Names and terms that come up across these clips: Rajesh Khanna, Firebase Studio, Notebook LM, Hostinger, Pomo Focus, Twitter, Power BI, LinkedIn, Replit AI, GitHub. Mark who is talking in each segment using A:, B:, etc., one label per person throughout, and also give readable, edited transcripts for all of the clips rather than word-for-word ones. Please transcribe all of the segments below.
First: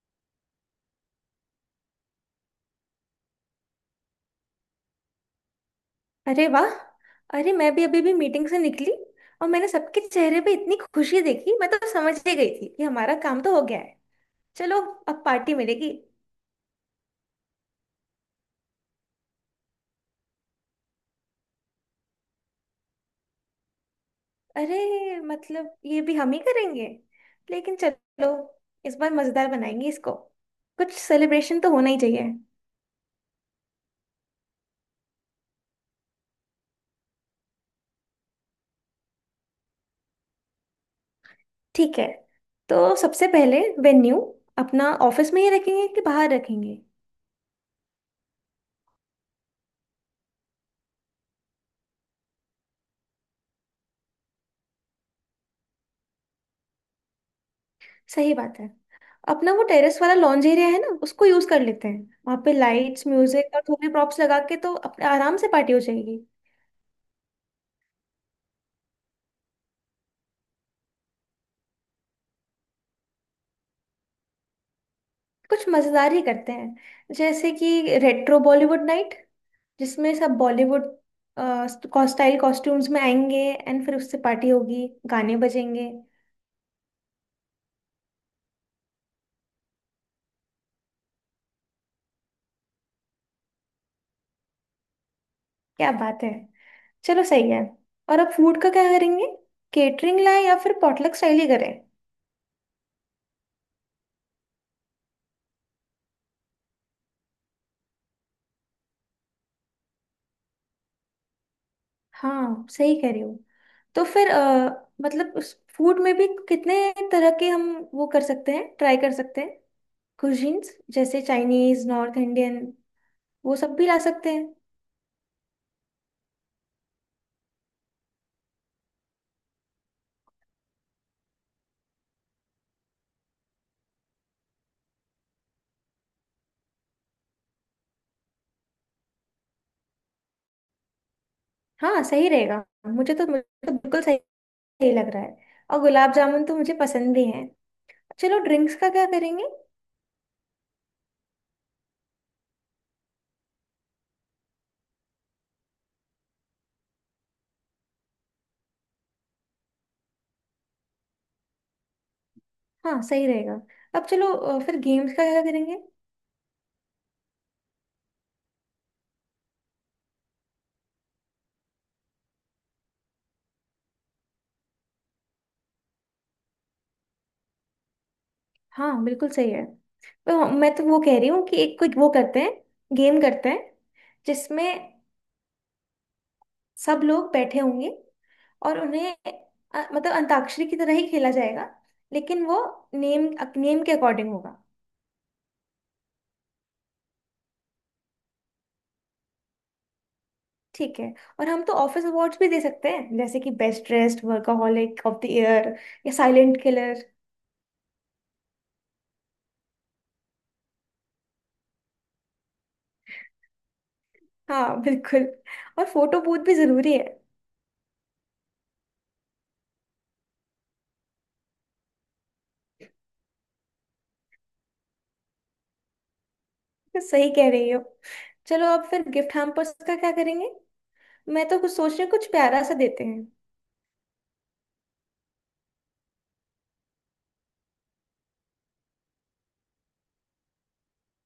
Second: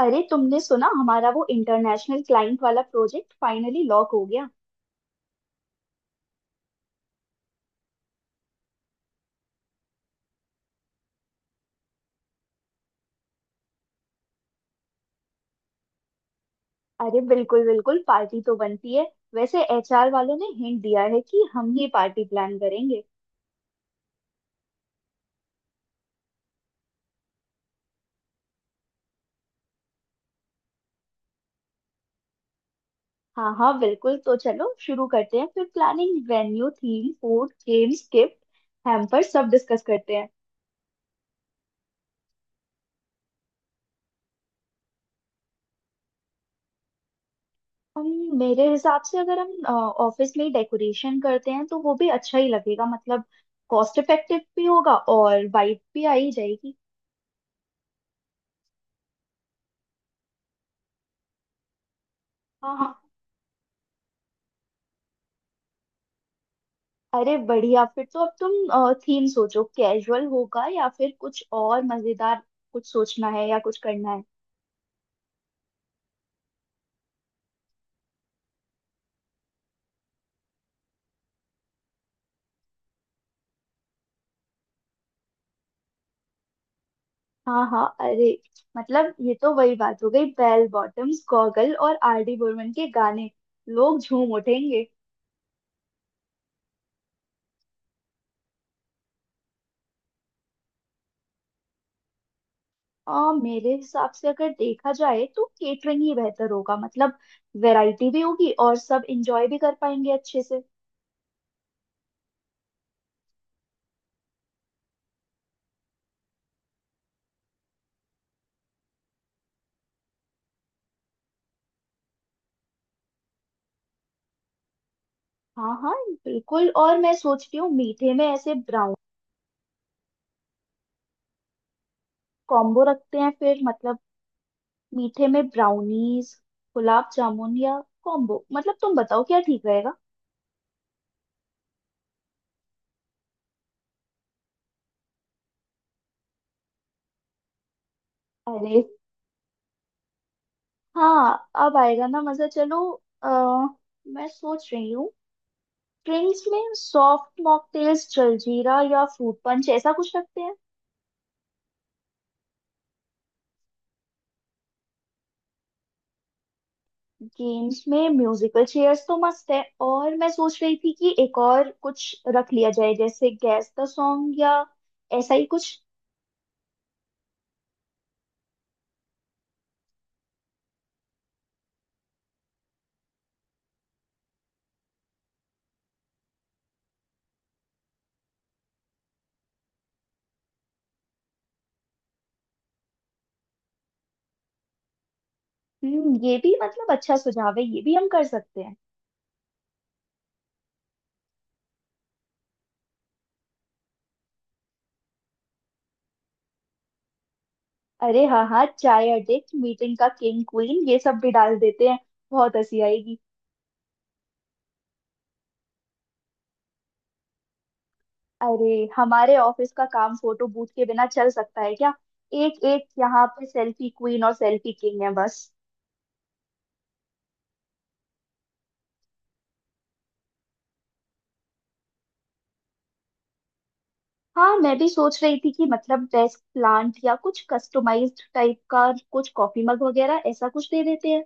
A: अरे तुमने सुना हमारा वो इंटरनेशनल क्लाइंट वाला प्रोजेक्ट फाइनली लॉक हो गया।
B: अरे वाह। अरे मैं भी अभी भी मीटिंग से निकली। और मैंने सबके चेहरे पे इतनी खुशी देखी, मैं तो समझ ही गई थी कि हमारा काम तो हो गया है। चलो अब पार्टी मिलेगी।
A: अरे बिल्कुल बिल्कुल, पार्टी तो बनती है। वैसे एचआर वालों ने हिंट दिया है कि हम ही पार्टी प्लान करेंगे।
B: अरे मतलब ये भी हम ही करेंगे। लेकिन चलो इस बार मजेदार बनाएंगे इसको। कुछ सेलिब्रेशन तो होना ही चाहिए।
A: हाँ हाँ बिल्कुल, तो चलो शुरू करते हैं फिर planning, venue, theme, food, games, gift hamper सब डिस्कस करते हैं।
B: ठीक है। तो सबसे पहले वेन्यू अपना ऑफिस में ही रखेंगे कि बाहर रखेंगे?
A: हम मेरे हिसाब से अगर हम ऑफिस में डेकोरेशन करते हैं तो वो भी अच्छा ही लगेगा, मतलब कॉस्ट इफेक्टिव भी होगा और वाइब भी आ ही जाएगी।
B: सही बात है। अपना वो टेरेस वाला लॉन्ज एरिया है ना, उसको यूज कर लेते हैं। वहां पे
A: हाँ हाँ।
B: लाइट्स, म्यूजिक और थोड़ी प्रॉप्स लगा के तो अपने आराम से पार्टी हो जाएगी।
A: अरे बढ़िया, फिर तो अब तुम थीम सोचो, कैजुअल होगा या फिर कुछ और मजेदार, कुछ सोचना है या कुछ करना है।
B: कुछ मजेदार ही करते हैं, जैसे कि रेट्रो बॉलीवुड नाइट, जिसमें सब बॉलीवुड स्टाइल कॉस्ट्यूम्स में आएंगे। एंड फिर उससे पार्टी होगी, गाने बजेंगे।
A: हाँ हाँ, अरे मतलब ये तो वही बात हो गई, बेल बॉटम्स, गॉगल और आर डी बर्मन के गाने, लोग झूम उठेंगे।
B: क्या बात है। चलो सही है। और अब फूड का क्या करेंगे? केटरिंग लाए या फिर पॉटलक स्टाइल ही करें?
A: मेरे हिसाब से अगर देखा जाए तो केटरिंग ही बेहतर होगा, मतलब वैरायटी भी होगी और सब इंजॉय भी कर पाएंगे अच्छे से।
B: हाँ सही कह रहे हो। तो फिर मतलब उस फूड में भी कितने तरह के हम वो कर सकते हैं, ट्राई कर सकते हैं। कुजीन्स जैसे चाइनीज, नॉर्थ इंडियन, वो सब भी ला सकते हैं।
A: हाँ हाँ बिल्कुल, और मैं सोच रही हूँ मीठे में ऐसे ब्राउन कॉम्बो रखते हैं फिर, मतलब मीठे में ब्राउनीज, गुलाब जामुन या कॉम्बो, मतलब तुम बताओ क्या ठीक रहेगा।
B: हाँ सही रहेगा। मुझे तो बिल्कुल सही, सही लग रहा है। और गुलाब जामुन तो मुझे पसंद भी है। चलो ड्रिंक्स
A: अरे
B: का क्या करेंगे?
A: हाँ, अब आएगा ना मजा। चलो, आ, मैं सोच रही हूँ ड्रिंक्स में सॉफ्ट मॉकटेल्स, जलजीरा या फ्रूट पंच ऐसा कुछ रखते हैं।
B: हाँ सही रहेगा। अब चलो फिर गेम्स का क्या करेंगे?
A: गेम्स में म्यूजिकल चेयर्स तो मस्त है, और मैं सोच रही थी कि एक और कुछ रख लिया जाए जैसे गैस द सॉन्ग या ऐसा ही कुछ।
B: हाँ बिल्कुल सही है। तो मैं तो वो कह रही हूँ कि एक कुछ वो करते हैं, गेम करते हैं जिसमें सब लोग बैठे होंगे और उन्हें मतलब अंताक्षरी की तरह ही खेला जाएगा, लेकिन वो नेम नेम के अकॉर्डिंग होगा।
A: हम्म, ये भी मतलब अच्छा सुझाव है, ये भी हम कर सकते हैं।
B: ठीक है। और हम तो ऑफिस अवार्ड्स भी दे सकते हैं, जैसे कि best dressed workaholic of the year या साइलेंट किलर।
A: अरे हाँ हाँ, चाय अड्डे, मीटिंग का किंग क्वीन, ये सब भी डाल देते हैं, बहुत हंसी आएगी।
B: हाँ बिल्कुल। और फोटो बूथ भी जरूरी है।
A: अरे हमारे ऑफिस का काम फोटो बूथ के बिना चल सकता है क्या? एक एक यहाँ पे सेल्फी क्वीन और सेल्फी किंग है बस।
B: तो सही कह रही हो। चलो अब फिर गिफ्ट हैम्पर्स का क्या करेंगे? मैं तो कुछ सोच रही हूँ, कुछ प्यारा सा देते हैं।
A: हाँ, मैं भी सोच रही थी कि मतलब डेस्क प्लांट या कुछ कस्टमाइज्ड टाइप का, कुछ कॉफी मग वगैरह, ऐसा कुछ दे देते हैं।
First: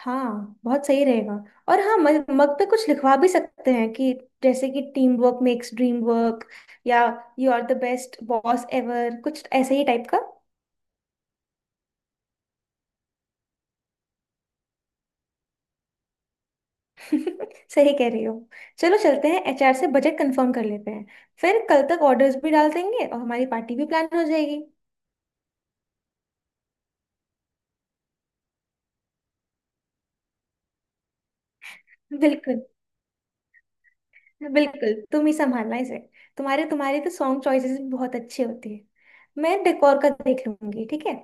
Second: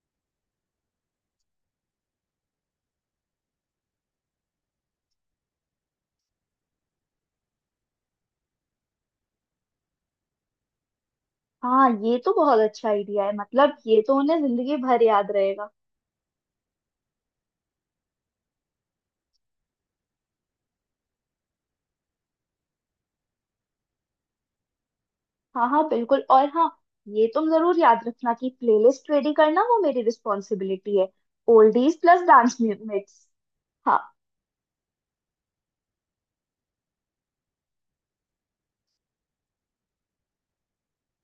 B: हाँ बहुत सही रहेगा। और हाँ, मग मग पे कुछ लिखवा भी सकते हैं कि जैसे कि team work makes dream work, या you are the best boss ever, कुछ ऐसे ही टाइप का।
A: हाँ, ये तो बहुत अच्छा आइडिया है, मतलब ये तो उन्हें जिंदगी भर याद रहेगा।
B: सही कह रही हो। चलो चलते हैं, एचआर से बजट कंफर्म कर लेते हैं। फिर कल तक ऑर्डर्स भी डाल देंगे और हमारी पार्टी भी प्लान हो जाएगी।
A: हाँ हाँ बिल्कुल, और हाँ, ये तुम जरूर याद रखना कि प्लेलिस्ट रेडी करना वो मेरी रिस्पॉन्सिबिलिटी है, ओल्डीज प्लस डांस
B: बिल्कुल।
A: मिक्स। हाँ
B: बिल्कुल तुम ही संभालना इसे। तुम्हारे तुम्हारे तो सॉन्ग चॉइसेस भी बहुत अच्छी होती है। मैं डेकोर का देख लूंगी, ठीक है।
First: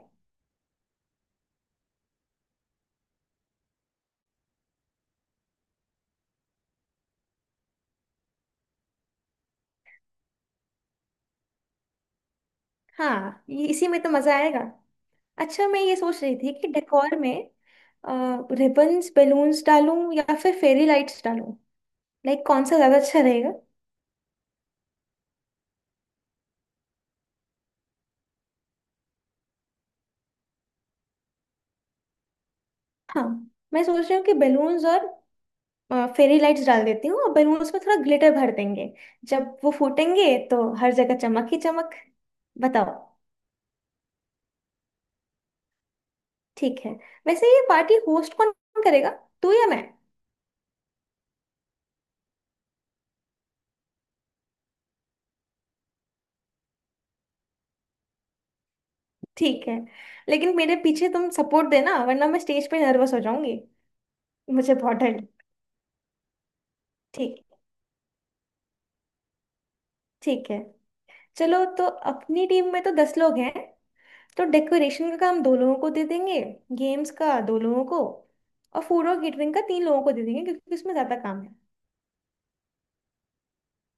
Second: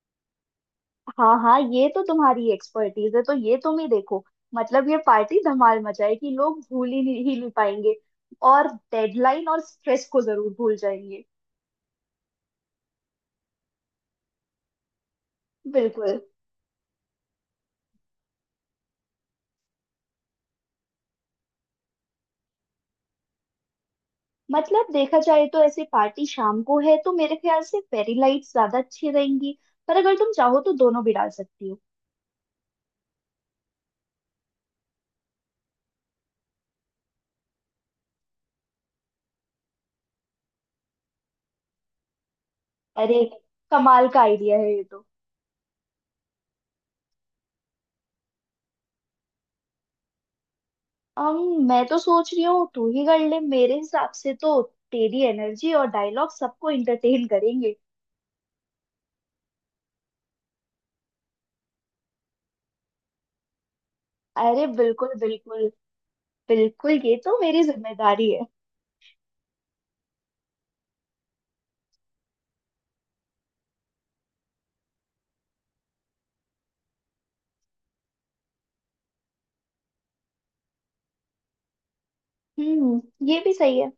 A: हाँ। हाँ, ये तो तुम्हारी एक्सपर्टीज है तो ये तुम ही देखो। मतलब ये पार्टी धमाल मचाएगी, लोग भूल ही नहीं पाएंगे, और डेडलाइन और स्ट्रेस को जरूर भूल जाएंगे।
B: हाँ इसी में तो मजा आएगा। अच्छा मैं ये
A: बिल्कुल।
B: सोच रही थी कि डेकोर में रिबन्स, बलून्स डालूं या फिर फेरी लाइट्स डालूं? लाइक कौन सा ज्यादा अच्छा रहेगा?
A: मतलब देखा जाए तो ऐसे पार्टी शाम को है तो मेरे ख्याल से फेरी लाइट्स ज्यादा अच्छी रहेंगी, पर अगर तुम चाहो तो दोनों भी डाल सकती हो।
B: हाँ मैं सोच रही हूँ कि बलून्स और फेरी लाइट्स डाल देती हूँ, और बलून्स में थोड़ा ग्लिटर भर देंगे। जब वो फूटेंगे तो हर जगह चमक ही चमक। बताओ।
A: अरे कमाल का आइडिया है ये तो।
B: ठीक है। वैसे ये पार्टी होस्ट कौन करेगा, तू या मैं?
A: अम मैं तो सोच रही हूँ तू ही कर ले, मेरे हिसाब से तो तेरी एनर्जी और डायलॉग सबको इंटरटेन करेंगे।
B: ठीक है। लेकिन मेरे पीछे तुम सपोर्ट देना वरना मैं स्टेज पे नर्वस हो जाऊंगी।
A: अरे
B: मुझे बहुत
A: बिल्कुल
B: डर।
A: बिल्कुल। बिल्कुल, ये तो
B: ठीक
A: मेरी जिम्मेदारी है।
B: ठीक है। चलो तो अपनी टीम में तो 10 लोग हैं। तो डेकोरेशन का काम दो लोगों को दे देंगे, गेम्स का दो लोगों को, और फूड और केटरिंग का तीन लोगों को दे देंगे क्योंकि उसमें ज्यादा काम है।
A: हम्म, ये भी सही है।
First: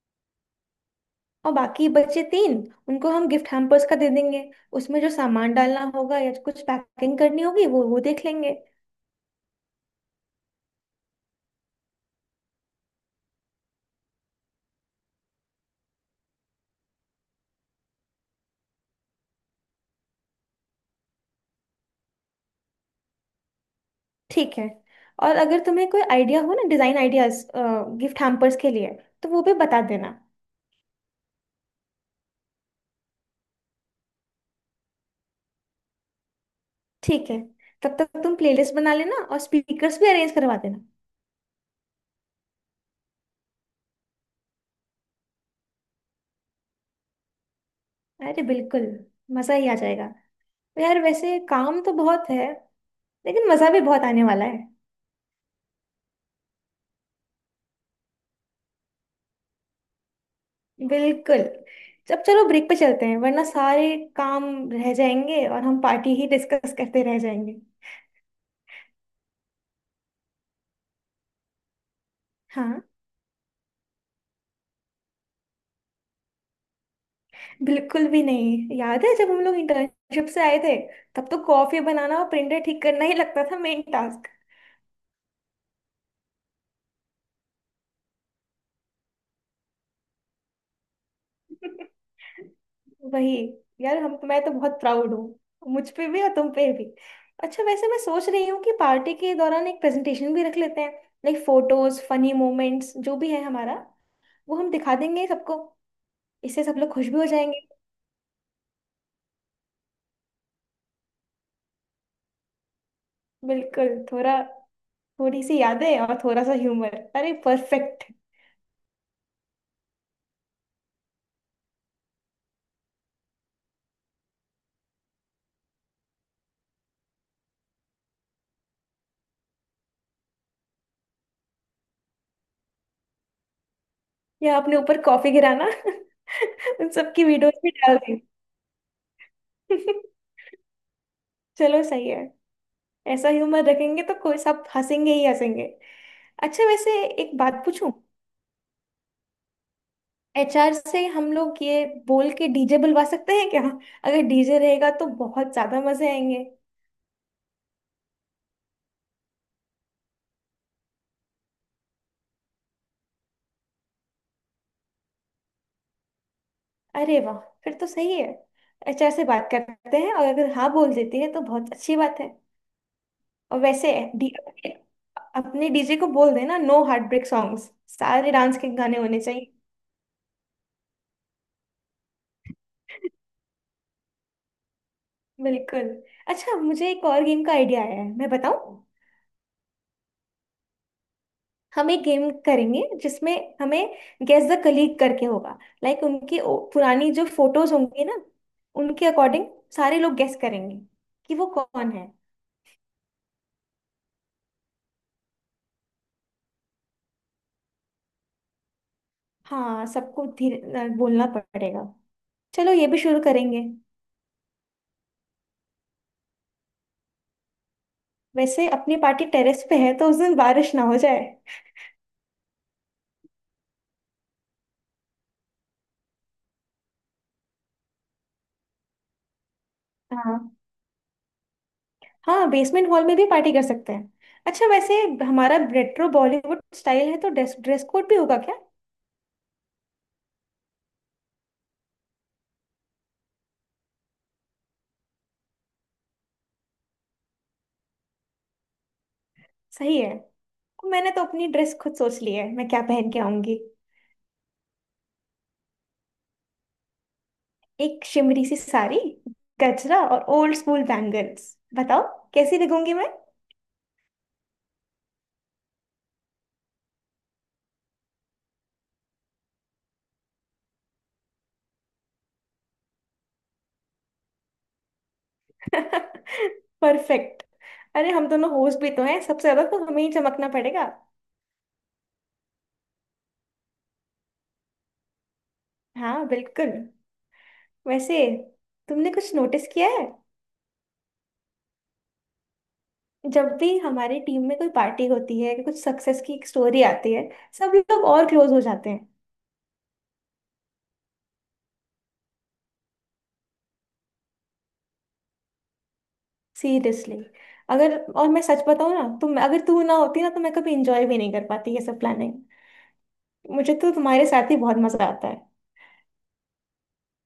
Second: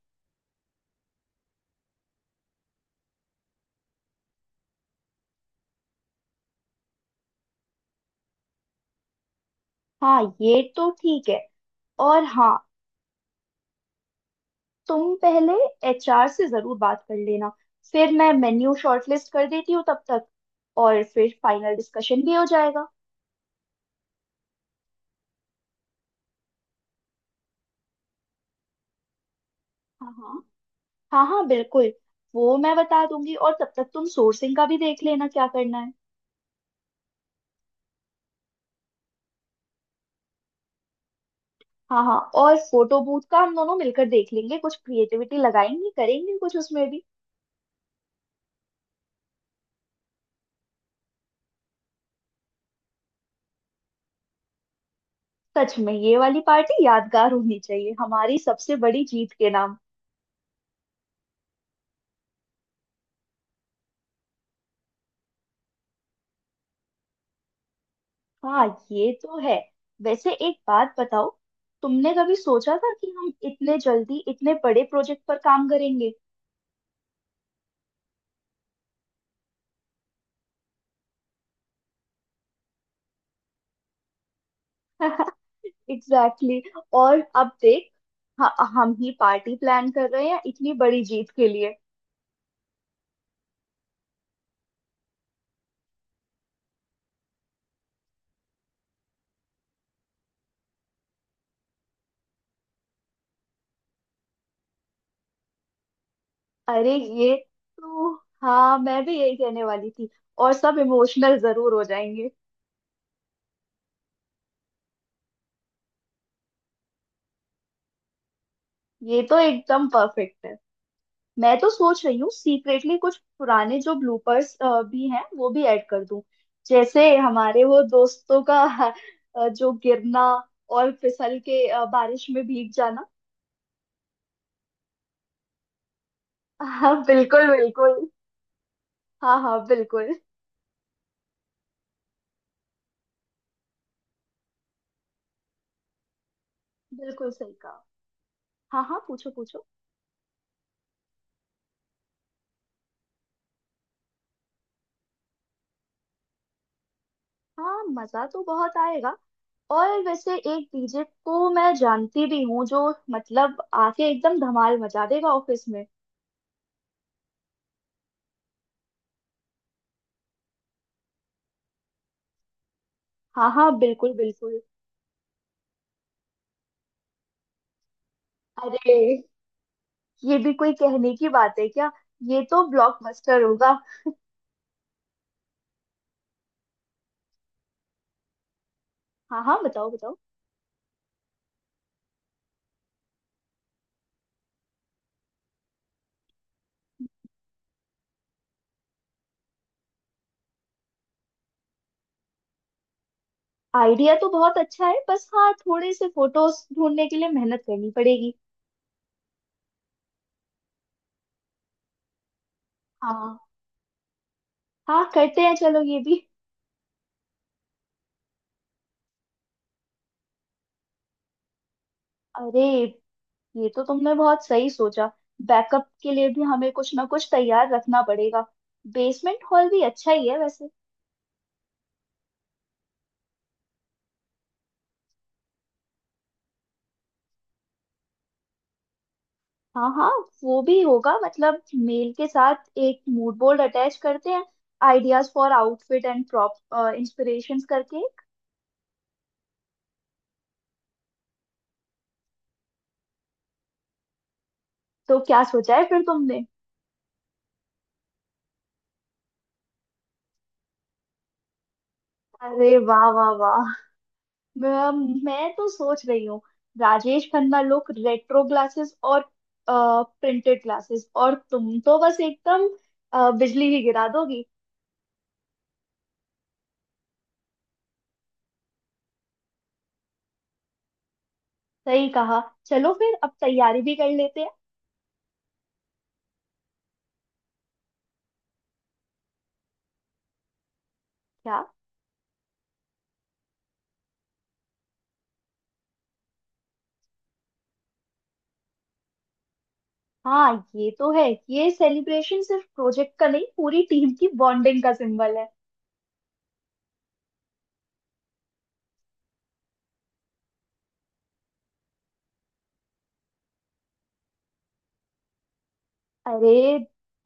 B: और बाकी बचे तीन, उनको हम गिफ्ट हैम्पर्स का दे देंगे। उसमें जो सामान डालना होगा या कुछ पैकिंग करनी होगी वो देख लेंगे।
A: हाँ ये तो ठीक है, और हाँ, तुम पहले एचआर से जरूर बात कर लेना, फिर मैं मेन्यू शॉर्टलिस्ट कर देती हूँ तब तक, और फिर फाइनल डिस्कशन भी हो जाएगा।
B: ठीक है। और अगर तुम्हें कोई आइडिया हो ना, डिजाइन आइडियाज गिफ्ट हैम्पर्स के लिए, तो वो भी बता देना।
A: हाँ हाँ। हाँ हाँ बिल्कुल, वो मैं बता दूंगी, और तब तक तुम सोर्सिंग का भी देख लेना क्या करना है।
B: ठीक है। तब तक तुम प्लेलिस्ट बना लेना और स्पीकर्स भी अरेंज करवा देना।
A: हाँ हाँ, और फोटो बूथ का हम दोनों मिलकर देख लेंगे, कुछ क्रिएटिविटी लगाएंगे, करेंगे कुछ उसमें भी।
B: अरे बिल्कुल। मजा ही आ जाएगा। यार वैसे काम तो बहुत है, लेकिन मजा भी बहुत आने वाला है।
A: सच में ये वाली पार्टी यादगार होनी चाहिए, हमारी सबसे बड़ी जीत के नाम।
B: बिल्कुल। जब चलो ब्रेक पे चलते हैं, वरना सारे काम रह जाएंगे और हम पार्टी ही डिस्कस करते रह जाएंगे।
A: हाँ ये तो है। वैसे एक बात बताओ, तुमने कभी सोचा
B: हाँ
A: था कि हम इतने जल्दी इतने बड़े प्रोजेक्ट पर काम करेंगे?
B: बिल्कुल भी नहीं। याद है जब हम लोग इंटर्नशिप से आए थे, तब तो कॉफी बनाना और प्रिंटर ठीक करना ही लगता था मेन टास्क।
A: Exactly exactly। और अब देख, हम ही पार्टी प्लान कर रहे हैं इतनी बड़ी जीत के लिए।
B: वही। यार हम, मैं तो बहुत प्राउड हूँ, मुझ पे भी और तुम पे भी। अच्छा वैसे मैं सोच रही हूँ कि पार्टी के दौरान एक प्रेजेंटेशन भी रख लेते हैं, लाइक फोटोज, फनी मोमेंट्स, जो भी है हमारा, वो हम दिखा देंगे सबको। इससे सब लोग
A: अरे
B: खुश भी हो
A: ये
B: जाएंगे।
A: तो हाँ, मैं भी यही कहने वाली थी, और सब इमोशनल जरूर हो जाएंगे।
B: बिल्कुल। थोड़ा थोड़ी सी यादें और थोड़ा सा ह्यूमर, अरे परफेक्ट।
A: ये तो एकदम परफेक्ट है। मैं तो सोच रही हूँ सीक्रेटली कुछ पुराने जो ब्लूपर्स भी हैं वो भी ऐड कर दूं, जैसे हमारे वो दोस्तों का जो गिरना और फिसल के बारिश में भीग जाना।
B: या अपने ऊपर कॉफी गिराना। उन
A: हाँ
B: सबकी
A: बिल्कुल
B: वीडियोस भी डाल
A: बिल्कुल।
B: दी।
A: हाँ हाँ बिल्कुल।
B: चलो सही है। ऐसा ह्यूमर रखेंगे तो कोई सब हंसेंगे ही हंसेंगे। अच्छा वैसे
A: बिल्कुल
B: एक
A: सही
B: बात
A: कहा।
B: पूछूं?
A: हाँ हाँ, पूछो पूछो।
B: एचआर से हम लोग ये बोल के डीजे बुलवा सकते हैं क्या? अगर डीजे रहेगा तो बहुत ज्यादा मजे आएंगे।
A: हाँ, मजा तो बहुत आएगा, और वैसे एक डीजे को मैं जानती भी हूँ जो मतलब आके एकदम धमाल मचा देगा ऑफिस में।
B: अरे वाह। फिर तो सही है। एचआर से बात करते हैं, और अगर हाँ बोल देती है तो बहुत अच्छी बात है।
A: हाँ
B: और
A: हाँ
B: वैसे
A: बिल्कुल बिल्कुल।
B: अपने डीजे को बोल देना नो हार्ट ब्रेक सॉन्ग्स। सारे डांस के
A: अरे
B: गाने होने चाहिए।
A: ये भी कोई कहने की बात है क्या? ये तो ब्लॉकबस्टर होगा।
B: बिल्कुल। अच्छा मुझे एक और गेम का आइडिया आया है, मैं बताऊं?
A: हाँ हाँ, बताओ बताओ।
B: हम एक गेम करेंगे जिसमें हमें गेस द कलीग करके होगा। लाइक उनकी पुरानी जो फोटोज होंगी ना, उनके अकॉर्डिंग सारे लोग गेस करेंगे कि वो कौन है।
A: आइडिया तो बहुत अच्छा है, बस हाँ थोड़े से फोटोज ढूंढने के लिए मेहनत करनी पड़ेगी।
B: हाँ सबको धीरे बोलना पड़ेगा। चलो ये भी शुरू
A: हाँ।
B: करेंगे।
A: हाँ करते हैं, चलो ये भी।
B: वैसे अपनी पार्टी टेरेस पे है, तो उस दिन बारिश ना हो जाए।
A: अरे ये तो तुमने बहुत सही सोचा, बैकअप के लिए भी हमें कुछ ना कुछ तैयार रखना पड़ेगा, बेसमेंट हॉल भी अच्छा ही है
B: हाँ,
A: वैसे।
B: हाँ बेसमेंट हॉल में भी पार्टी कर सकते हैं। अच्छा वैसे हमारा रेट्रो बॉलीवुड स्टाइल है, तो ड्रेस ड्रेस कोड भी होगा क्या?
A: हाँ हाँ, वो भी होगा, मतलब मेल के साथ एक मूड बोर्ड अटैच करते हैं, ideas for outfit and prop inspirations करके।
B: सही है। मैंने तो अपनी ड्रेस खुद सोच ली है, मैं क्या पहन के आऊंगी।
A: तो क्या सोचा है फिर तुमने?
B: एक शिमरी सी साड़ी, गजरा और ओल्ड स्कूल बैंगल्स। बताओ कैसी
A: अरे
B: दिखूंगी
A: वाह
B: मैं?
A: वाह वाह, मैं तो सोच रही हूँ Rajesh Khanna look, retro glasses और प्रिंटेड ग्लासेस, और तुम तो बस एकदम बिजली ही गिरा दोगी।
B: परफेक्ट। अरे हम दोनों होस्ट भी तो हैं, सबसे ज्यादा तो हमें ही चमकना पड़ेगा।
A: सही कहा। चलो फिर अब तैयारी भी कर लेते हैं।
B: हाँ बिल्कुल। वैसे तुमने कुछ नोटिस किया है?
A: क्या?
B: जब भी हमारी टीम में कोई पार्टी होती है, कुछ सक्सेस की एक स्टोरी आती है, सब लोग और क्लोज हो जाते हैं।
A: हाँ ये तो है। ये सेलिब्रेशन सिर्फ प्रोजेक्ट का नहीं, पूरी टीम की बॉन्डिंग का सिंबल है।
B: सीरियसली। अगर और मैं सच बताऊं ना, तुम अगर तू ना होती ना तो मैं कभी एंजॉय भी नहीं कर पाती ये सब प्लानिंग। मुझे तो तुम्हारे साथ ही बहुत मजा आता है।
A: अरे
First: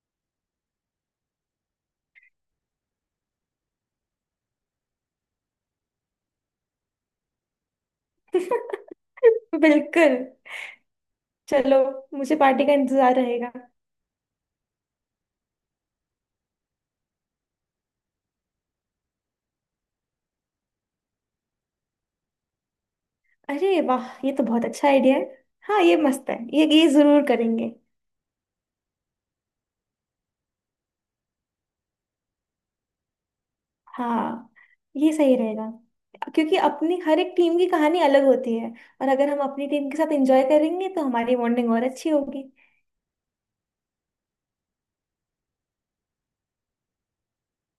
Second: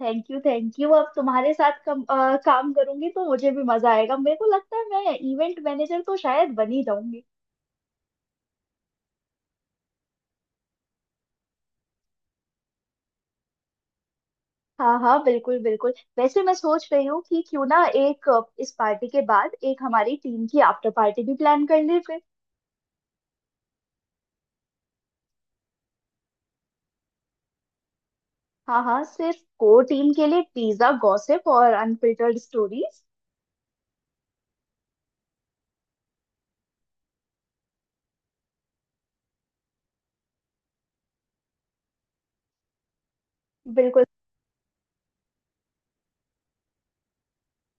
A: थैंक यू थैंक यू, अब तुम्हारे साथ काम करूंगी तो मुझे भी मजा आएगा, मेरे को लगता है मैं इवेंट मैनेजर तो शायद बन ही जाऊंगी।
B: बिल्कुल। चलो मुझे पार्टी का इंतजार रहेगा।
A: हाँ हाँ बिल्कुल बिल्कुल। वैसे मैं सोच रही हूँ कि क्यों ना एक इस पार्टी के बाद एक हमारी टीम की आफ्टर पार्टी भी प्लान कर ले फिर।
B: अरे वाह ये तो बहुत अच्छा आइडिया है। हाँ ये मस्त है, ये जरूर करेंगे।
A: हाँ हाँ, सिर्फ कोर टीम के लिए, पिज्जा, गॉसिप और अनफिल्टर्ड स्टोरीज।
B: हाँ ये सही रहेगा, क्योंकि अपनी हर एक टीम की कहानी अलग होती है। और अगर हम अपनी टीम के साथ एंजॉय करेंगे तो हमारी बॉन्डिंग और अच्छी होगी।
A: बिल्कुल,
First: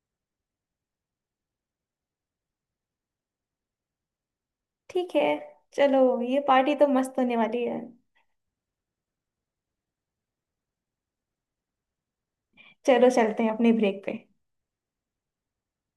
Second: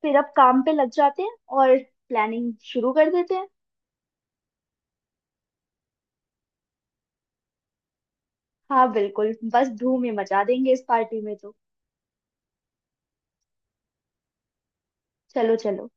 A: फिर अब काम पे लग जाते हैं और प्लानिंग शुरू कर देते हैं।
B: ठीक है। चलो ये पार्टी तो मस्त होने वाली है।
A: हाँ बिल्कुल, बस धूम ही मचा देंगे इस पार्टी में तो।
B: चलो चलते हैं अपने ब्रेक पे।
A: चलो चलो।